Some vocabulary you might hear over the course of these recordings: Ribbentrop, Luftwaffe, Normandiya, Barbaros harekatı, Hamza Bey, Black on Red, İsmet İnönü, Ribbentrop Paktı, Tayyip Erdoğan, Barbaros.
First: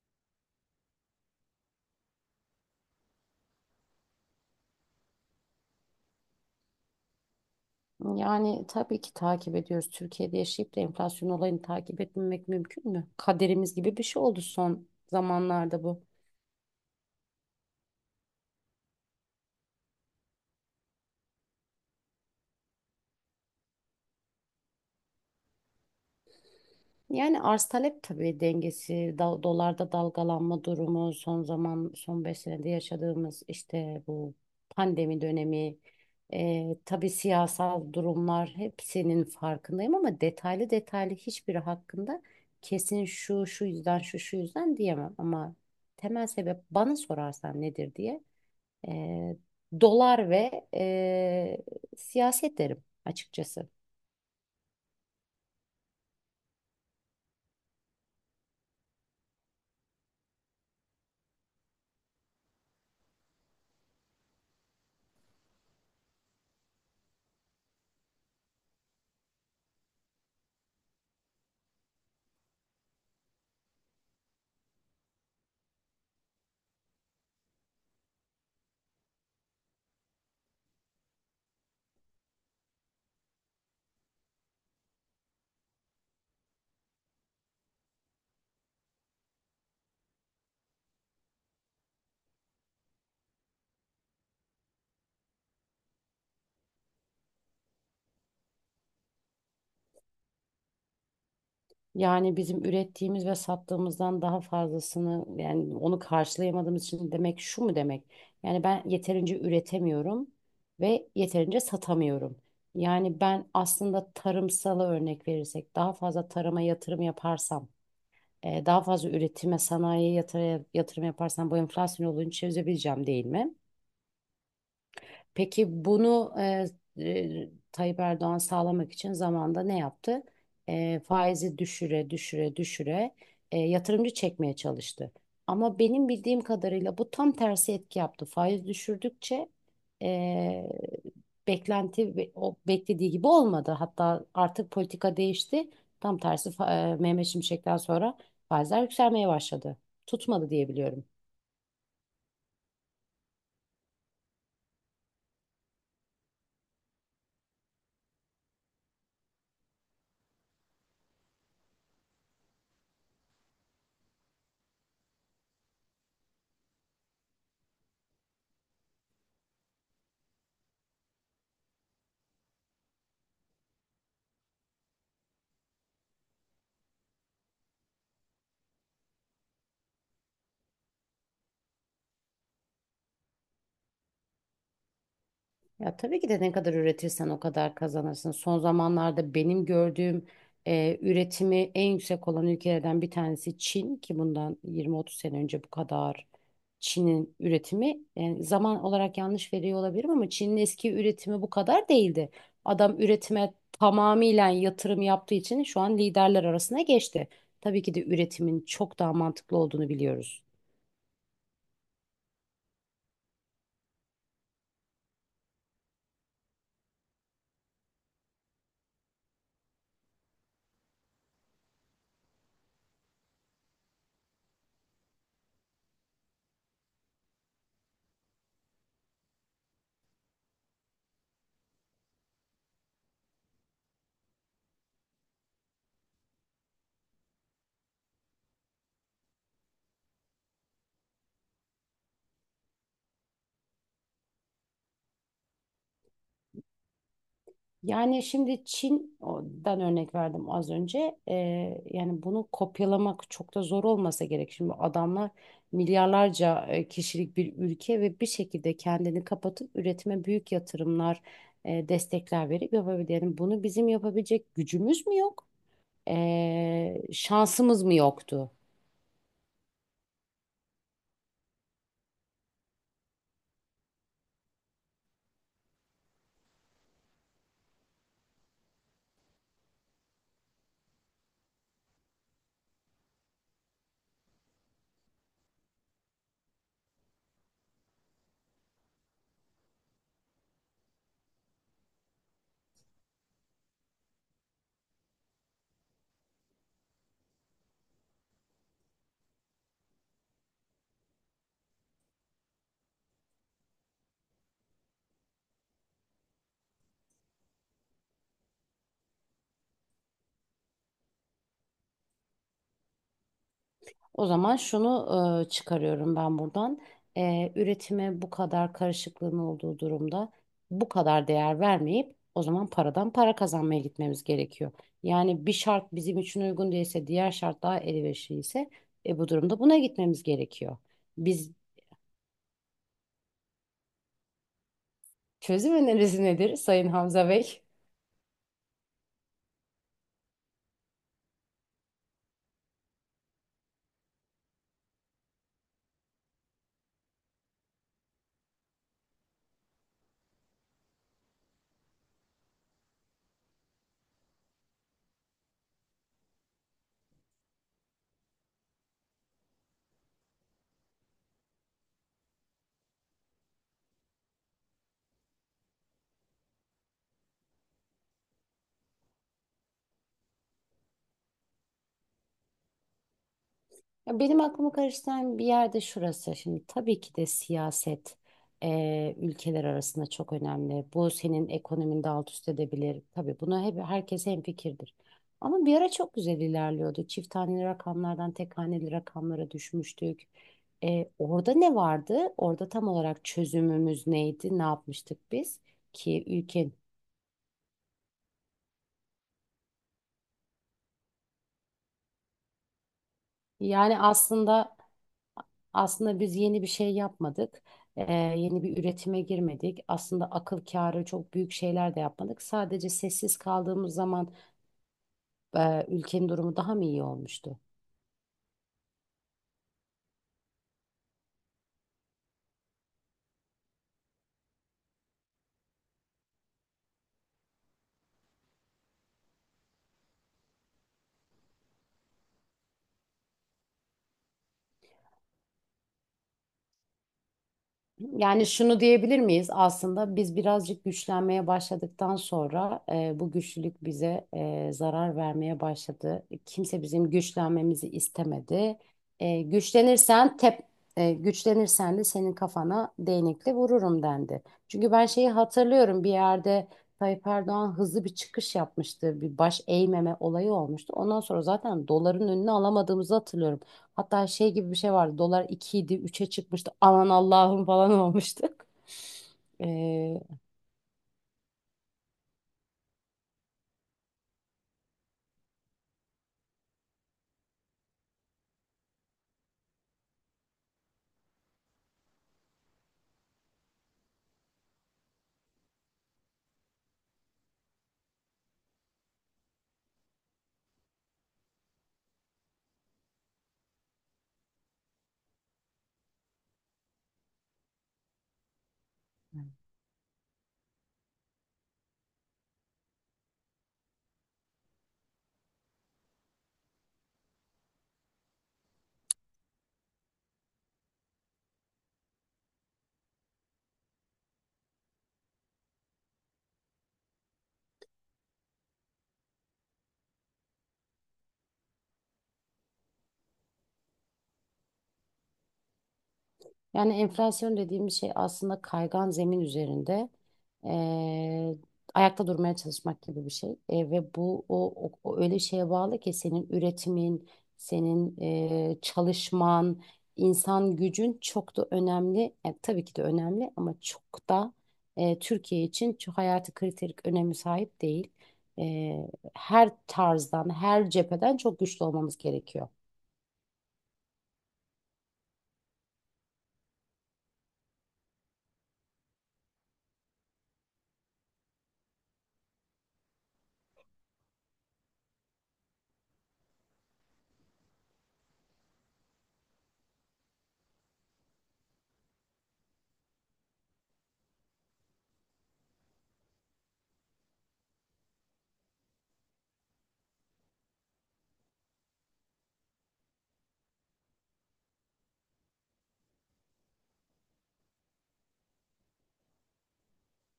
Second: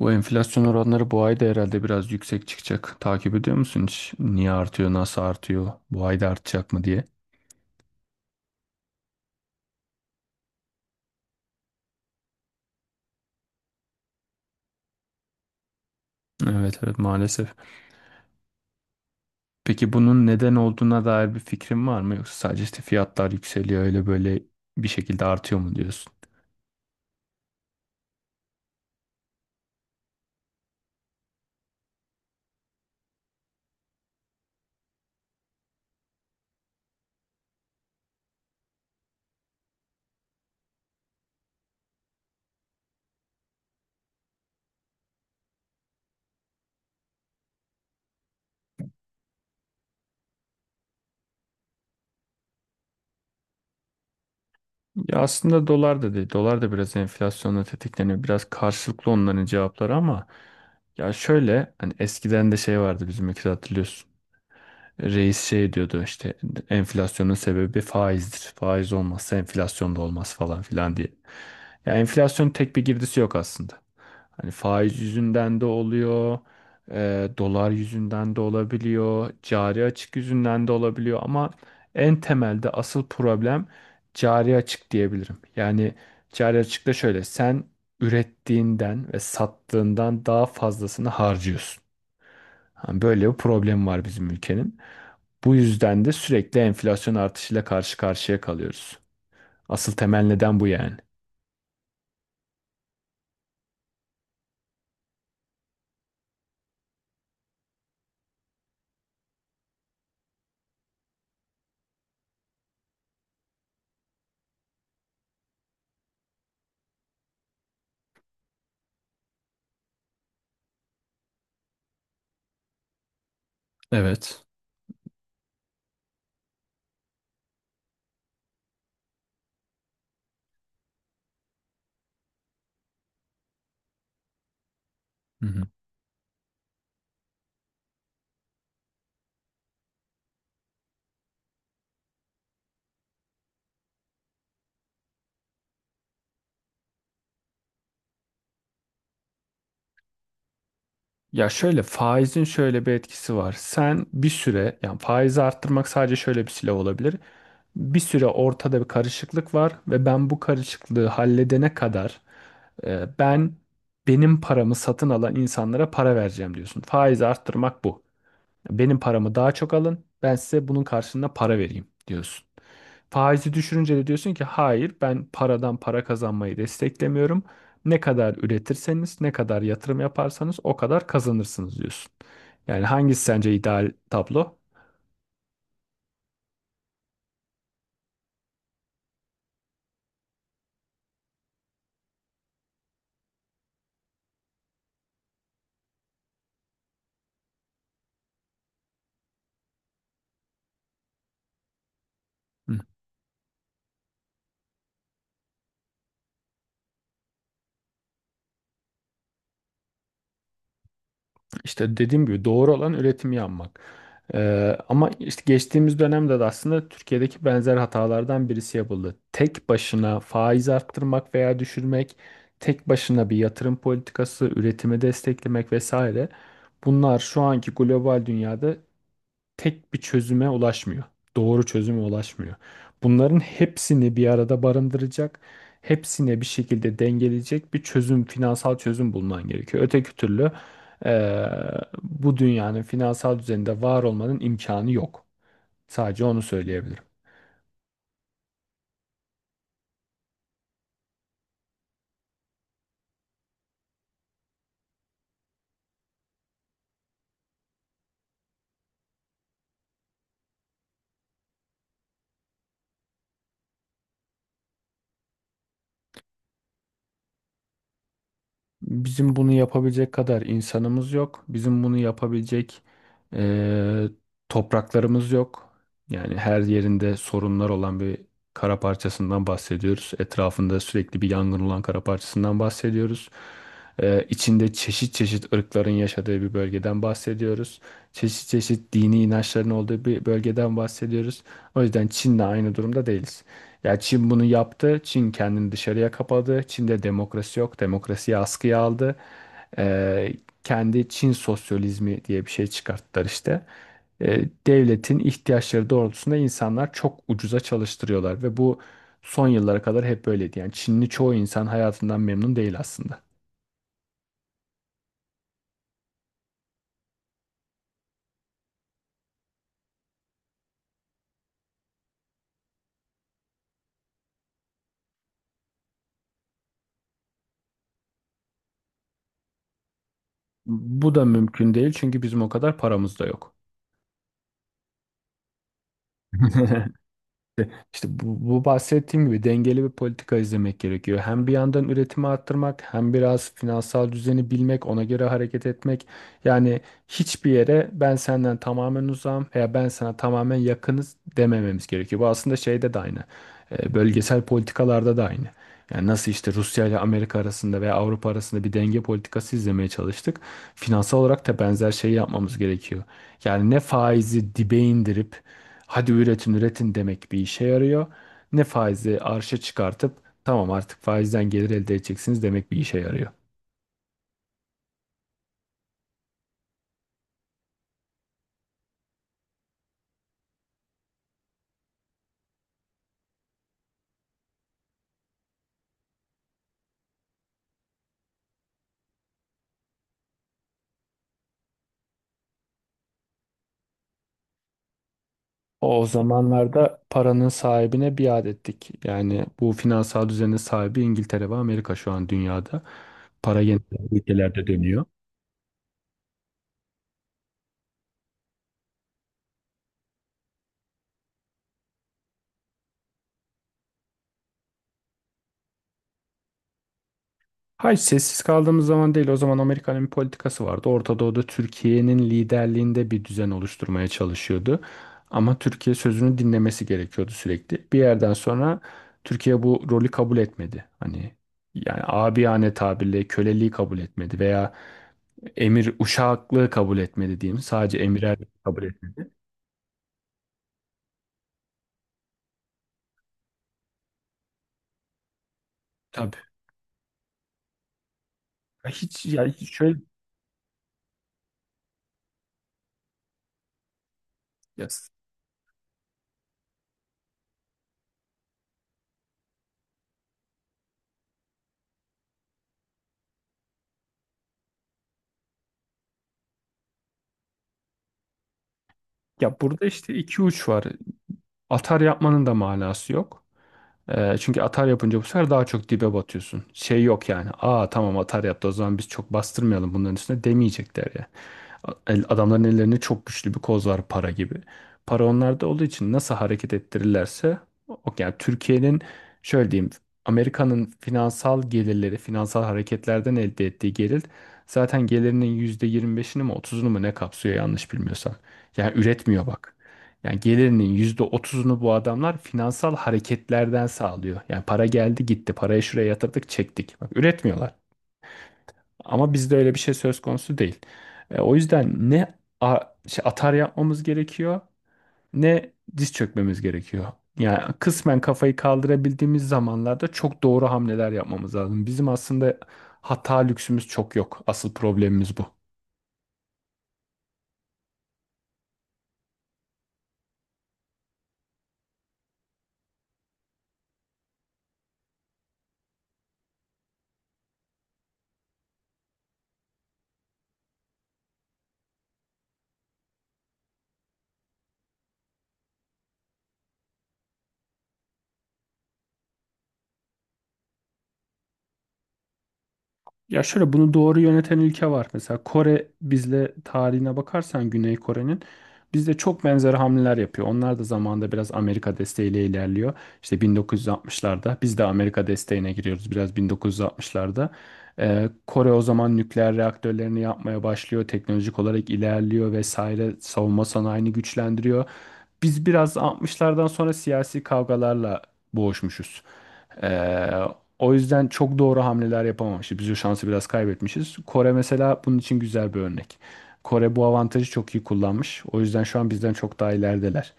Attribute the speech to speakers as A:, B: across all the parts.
A: Bu enflasyon oranları bu ay da herhalde biraz yüksek çıkacak. Takip ediyor musun hiç? Niye artıyor, nasıl artıyor, bu ay da artacak mı diye?
B: Yani tabii ki takip ediyoruz. Türkiye'de yaşayıp da enflasyon olayını takip etmemek mümkün mü? Kaderimiz gibi bir şey oldu son zamanlarda bu.
A: Evet evet maalesef. Peki bunun neden olduğuna dair bir fikrin var mı? Yoksa sadece işte fiyatlar yükseliyor öyle böyle bir şekilde artıyor mu diyorsun?
B: Yani arz talep tabii dengesi, dolarda dalgalanma durumu, son 5 senede yaşadığımız işte bu pandemi dönemi, tabii siyasal durumlar hepsinin farkındayım ama detaylı detaylı hiçbiri hakkında kesin şu şu yüzden şu şu yüzden diyemem ama temel sebep bana sorarsan nedir diye e, dolar ve siyaset derim açıkçası.
A: Ya aslında dolar da değil. Dolar da biraz enflasyonla tetikleniyor. Biraz karşılıklı onların cevapları ama ya şöyle hani eskiden de şey vardı bizim ülkede hatırlıyorsun. Reis şey diyordu işte enflasyonun sebebi faizdir. Faiz olmazsa enflasyon da olmaz falan filan diye. Ya enflasyonun tek bir girdisi yok aslında. Hani faiz yüzünden de oluyor, dolar yüzünden de olabiliyor, cari açık yüzünden de olabiliyor ama en temelde asıl problem cari açık diyebilirim. Yani cari açık da şöyle sen ürettiğinden ve sattığından daha fazlasını harcıyorsun. Hani böyle bir problem var bizim ülkenin. Bu yüzden de sürekli enflasyon artışıyla karşı karşıya kalıyoruz. Asıl temel neden bu yani.
B: Yani bizim ürettiğimiz ve sattığımızdan daha fazlasını, yani onu karşılayamadığımız için demek, şu mu demek? Yani ben yeterince üretemiyorum ve yeterince satamıyorum. Yani ben aslında tarımsala örnek verirsek daha fazla tarıma yatırım yaparsam, daha fazla üretime, sanayiye yatırım yaparsam bu enflasyon olduğunu çözebileceğim, değil mi?
A: Evet.
B: Peki bunu Tayyip Erdoğan sağlamak için zamanda ne yaptı? Faizi düşüre düşüre düşüre yatırımcı çekmeye çalıştı.
A: Hı hı.
B: Ama benim bildiğim kadarıyla bu tam tersi etki yaptı. Faiz düşürdükçe e, beklenti o beklediği gibi olmadı. Hatta artık politika değişti. Tam tersi Mehmet Şimşek'ten sonra faizler yükselmeye başladı. Tutmadı diye biliyorum.
A: Ya şöyle faizin şöyle bir etkisi var. Sen bir süre yani faizi arttırmak sadece şöyle bir silah olabilir. Bir süre ortada bir karışıklık var ve ben bu karışıklığı halledene kadar e, ben benim paramı satın alan insanlara para vereceğim diyorsun. Faizi arttırmak bu. Benim paramı daha çok alın. Ben size bunun karşılığında para vereyim diyorsun. Faizi düşürünce de diyorsun ki hayır ben paradan para kazanmayı desteklemiyorum. Ne kadar üretirseniz, ne kadar yatırım yaparsanız o kadar kazanırsınız diyorsun. Yani hangisi sence ideal tablo?
B: Ya tabii ki de ne kadar üretirsen o kadar kazanırsın. Son zamanlarda benim gördüğüm, üretimi en yüksek olan ülkelerden bir tanesi Çin, ki bundan 20-30 sene önce bu kadar Çin'in üretimi, yani zaman olarak yanlış veriyor olabilirim, ama Çin'in eski üretimi bu kadar değildi.
A: Hı.
B: Adam üretime tamamıyla yatırım yaptığı için şu an liderler arasına geçti. Tabii ki de üretimin çok daha mantıklı olduğunu biliyoruz.
A: İşte dediğim gibi doğru olan üretimi yapmak. Ama işte geçtiğimiz dönemde de aslında Türkiye'deki benzer hatalardan birisi yapıldı. Tek başına faiz arttırmak veya düşürmek, tek başına bir yatırım politikası, üretimi desteklemek vesaire. Bunlar şu anki global dünyada tek bir çözüme ulaşmıyor. Doğru çözüme ulaşmıyor. Bunların hepsini bir arada barındıracak, hepsine bir şekilde dengeleyecek bir çözüm, finansal çözüm bulman gerekiyor. Öteki türlü eee, bu dünyanın finansal düzeninde var olmanın imkanı yok. Sadece onu söyleyebilirim.
B: Yani şimdi Çin'den örnek verdim az önce. Yani bunu kopyalamak çok da zor olmasa gerek. Şimdi adamlar milyarlarca kişilik bir ülke ve bir şekilde kendini kapatıp üretime büyük yatırımlar, destekler verip yapabilir. Yani bunu bizim yapabilecek gücümüz mü yok? Şansımız mı yoktu?
A: Bizim bunu yapabilecek kadar insanımız yok. Bizim bunu yapabilecek eee, topraklarımız yok. Yani her yerinde sorunlar olan bir kara parçasından bahsediyoruz. Etrafında sürekli bir yangın olan kara parçasından bahsediyoruz. İçinde çeşit çeşit ırkların yaşadığı bir bölgeden bahsediyoruz. Çeşit çeşit dini inançların olduğu bir bölgeden bahsediyoruz. O yüzden Çin'le aynı durumda değiliz. Ya Çin bunu yaptı. Çin kendini dışarıya kapadı. Çin'de demokrasi yok. Demokrasiyi askıya aldı. Ee, Kendi Çin sosyalizmi diye bir şey çıkarttılar işte. Devletin ihtiyaçları doğrultusunda insanlar çok ucuza çalıştırıyorlar ve bu son yıllara kadar hep böyleydi. Yani Çinli çoğu insan hayatından memnun değil aslında.
B: O zaman şunu çıkarıyorum ben buradan. Üretime bu kadar karışıklığın olduğu durumda bu kadar değer vermeyip o zaman paradan para kazanmaya gitmemiz gerekiyor. Yani bir şart bizim için uygun değilse, diğer şart daha elverişliyse, bu durumda buna gitmemiz gerekiyor.
A: Bu da
B: Biz,
A: mümkün değil çünkü bizim o kadar paramız da yok.
B: çözüm önerisi nedir Sayın Hamza Bey?
A: İşte bu bahsettiğim gibi dengeli bir politika izlemek gerekiyor. Hem bir yandan üretimi arttırmak, hem biraz finansal düzeni bilmek, ona göre hareket etmek. Yani hiçbir yere ben senden tamamen uzağım veya ben sana tamamen yakınız demememiz gerekiyor. Bu aslında şeyde de aynı. Bölgesel politikalarda da aynı. Yani nasıl işte Rusya ile Amerika arasında veya Avrupa arasında bir denge politikası izlemeye çalıştık. Finansal olarak da benzer şeyi yapmamız gerekiyor. Yani ne faizi dibe indirip hadi üretin üretin demek bir işe yarıyor. Ne faizi arşa çıkartıp tamam artık faizden gelir elde edeceksiniz demek bir işe yarıyor.
B: Ya benim aklımı karıştıran bir yerde şurası. Şimdi tabii ki de siyaset ülkeler arasında çok önemli. Bu senin ekonomini de alt üst edebilir. Tabii buna hep herkes hemfikirdir. Ama bir ara çok güzel ilerliyordu. Çift haneli rakamlardan tek haneli rakamlara düşmüştük. Orada ne vardı? Orada tam olarak çözümümüz neydi? Ne yapmıştık biz
A: O
B: ki ülkenin?
A: zamanlarda paranın sahibine biat ettik. Yani bu finansal düzenin sahibi İngiltere ve Amerika şu an dünyada. Para yeni
B: Yani
A: ülkelerde
B: aslında
A: dönüyor.
B: Aslında biz yeni bir şey yapmadık. Yeni bir üretime girmedik. Aslında akıl kârı çok büyük şeyler de yapmadık. Sadece sessiz kaldığımız zaman ülkenin durumu daha mı iyi olmuştu?
A: Hayır sessiz kaldığımız zaman değil. O zaman Amerika'nın bir politikası vardı. Orta Doğu'da Türkiye'nin liderliğinde bir düzen oluşturmaya çalışıyordu. Ama Türkiye sözünü dinlemesi gerekiyordu sürekli. Bir yerden sonra Türkiye bu rolü kabul etmedi. Hani yani abiyane tabirle köleliği kabul etmedi veya emir uşaklığı kabul etmedi diyeyim. Sadece emirer
B: Yani şunu
A: kabul
B: diyebilir
A: etmedi.
B: miyiz? Aslında biz birazcık güçlenmeye başladıktan sonra bu güçlülük bize zarar vermeye başladı.
A: Tabii.
B: Kimse bizim güçlenmemizi istemedi.
A: Ya Hiç
B: E,
A: ya hiç şöyle
B: güçlenirsen tep, Güçlenirsen de senin kafana değnekle vururum dendi.
A: ya,
B: Çünkü ben şeyi hatırlıyorum bir yerde, Tayyip Erdoğan hızlı bir çıkış yapmıştı. Bir baş eğmeme olayı olmuştu. Ondan sonra zaten doların önüne alamadığımızı hatırlıyorum. Hatta şey gibi bir şey vardı. Dolar 2 idi, 3'e çıkmıştı. Aman Allah'ım falan olmuştuk.
A: Ya burada işte iki uç var. Atar yapmanın da manası yok. Çünkü atar yapınca bu sefer daha çok dibe batıyorsun. Şey yok yani. Aa tamam atar yaptı o zaman biz çok bastırmayalım bunların üstüne demeyecekler ya. Adamların ellerinde çok güçlü bir koz var para gibi. Para onlarda olduğu için nasıl hareket ettirirlerse o yani Türkiye'nin şöyle diyeyim Amerika'nın finansal gelirleri, finansal hareketlerden elde ettiği gelir zaten gelirinin %25'ini mi %30'unu mu ne kapsıyor yanlış bilmiyorsam. Yani üretmiyor bak. Yani gelirinin %30'unu bu adamlar finansal hareketlerden sağlıyor. Yani para geldi gitti. Parayı şuraya yatırdık çektik. Bak üretmiyorlar. Ama bizde öyle bir şey söz konusu değil. O yüzden ne a- atar yapmamız gerekiyor ne diz çökmemiz gerekiyor. Yani kısmen kafayı kaldırabildiğimiz zamanlarda çok doğru hamleler yapmamız lazım. Bizim aslında hata lüksümüz çok yok. Asıl problemimiz bu.
B: Yani enflasyon dediğimiz şey aslında kaygan zemin üzerinde eee, ayakta durmaya çalışmak gibi bir şey. Ve bu o öyle şeye bağlı ki senin üretimin, senin çalışman, insan gücün çok da önemli. Tabii ki de önemli, ama çok da Türkiye için çok hayati kriterik önemi sahip değil. E, Her tarzdan, her cepheden çok güçlü olmamız gerekiyor.
A: Ya şöyle bunu doğru yöneten ülke var. Mesela Kore bizle tarihine bakarsan Güney Kore'nin bizde çok benzer hamleler yapıyor. Onlar da zamanında biraz Amerika desteğiyle ilerliyor. İşte 1960'larda biz de Amerika desteğine giriyoruz biraz 1960'larda. Kore o zaman nükleer reaktörlerini yapmaya başlıyor. Teknolojik olarak ilerliyor vesaire. Savunma sanayini güçlendiriyor. Biz biraz 60'lardan sonra siyasi kavgalarla boğuşmuşuz. Ee, O yüzden çok doğru hamleler yapamamışız. Biz o şansı biraz kaybetmişiz. Kore mesela bunun için güzel bir örnek. Kore bu avantajı çok iyi kullanmış. O yüzden şu an bizden çok daha ilerideler.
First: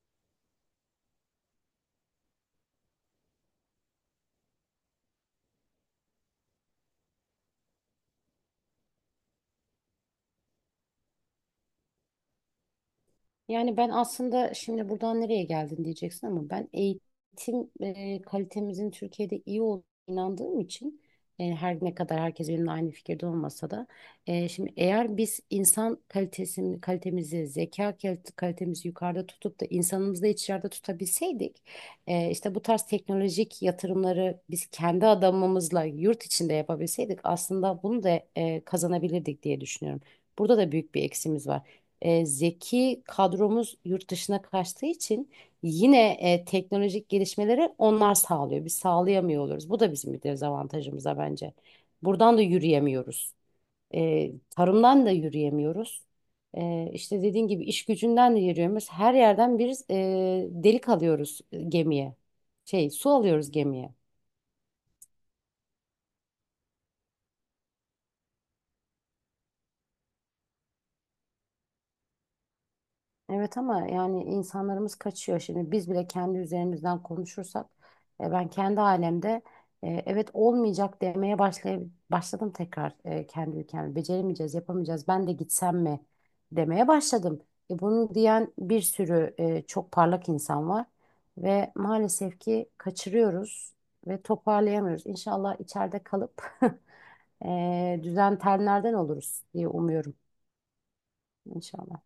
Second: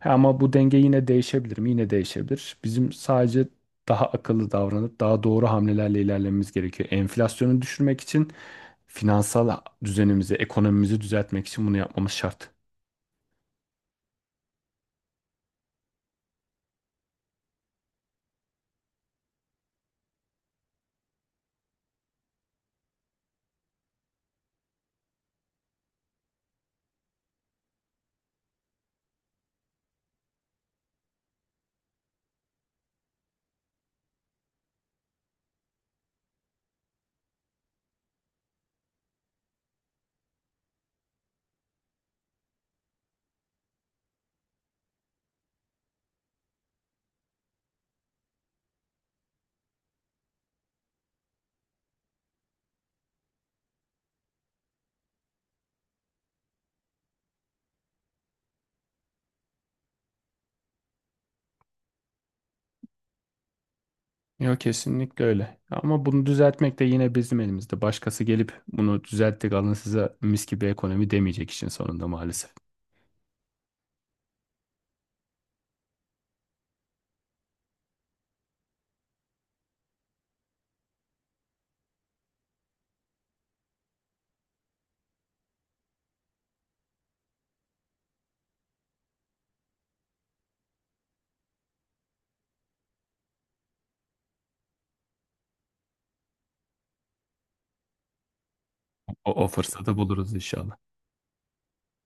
A: Ha, ama bu denge yine değişebilir mi? Yine değişebilir. Bizim sadece daha akıllı davranıp daha doğru hamlelerle ilerlememiz gerekiyor. Enflasyonu düşürmek için finansal düzenimizi, ekonomimizi düzeltmek için bunu yapmamız şart.
B: Yani ben aslında şimdi buradan nereye geldin diyeceksin, ama ben eğitim kalitemizin Türkiye'de iyi olduğuna inandığım için, her ne kadar herkes benimle aynı fikirde olmasa da, şimdi eğer biz insan kalitesini, kalitemizi, kalitemizi yukarıda tutup da insanımızı da içeride tutabilseydik, işte bu tarz teknolojik yatırımları biz kendi adamımızla yurt içinde yapabilseydik, aslında bunu da kazanabilirdik diye düşünüyorum. Burada da büyük bir eksimiz var, zeki kadromuz yurt dışına kaçtığı için yine teknolojik gelişmeleri onlar sağlıyor. Biz sağlayamıyor oluruz. Bu da bizim bir dezavantajımıza bence. Buradan da yürüyemiyoruz. Tarımdan da yürüyemiyoruz. İşte dediğin gibi iş gücünden de yürüyemiyoruz. Her yerden bir delik alıyoruz gemiye. Şey, su alıyoruz gemiye.
A: Yok kesinlikle öyle. Ama bunu düzeltmek de yine bizim elimizde. Başkası gelip bunu düzelttik alın size mis gibi ekonomi demeyecek işin sonunda maalesef.
B: Evet ama yani insanlarımız kaçıyor. Şimdi biz bile kendi üzerimizden konuşursak, ben kendi alemde evet olmayacak demeye başlay başladım tekrar, kendi ülkemde. Beceremeyeceğiz, yapamayacağız. Ben de gitsem mi demeye başladım. Bunu diyen bir sürü çok parlak insan var ve maalesef ki kaçırıyoruz ve toparlayamıyoruz. İnşallah içeride kalıp düzen tenlerden
A: O,
B: oluruz
A: o
B: diye
A: fırsatı
B: umuyorum.
A: buluruz inşallah.
B: İnşallah.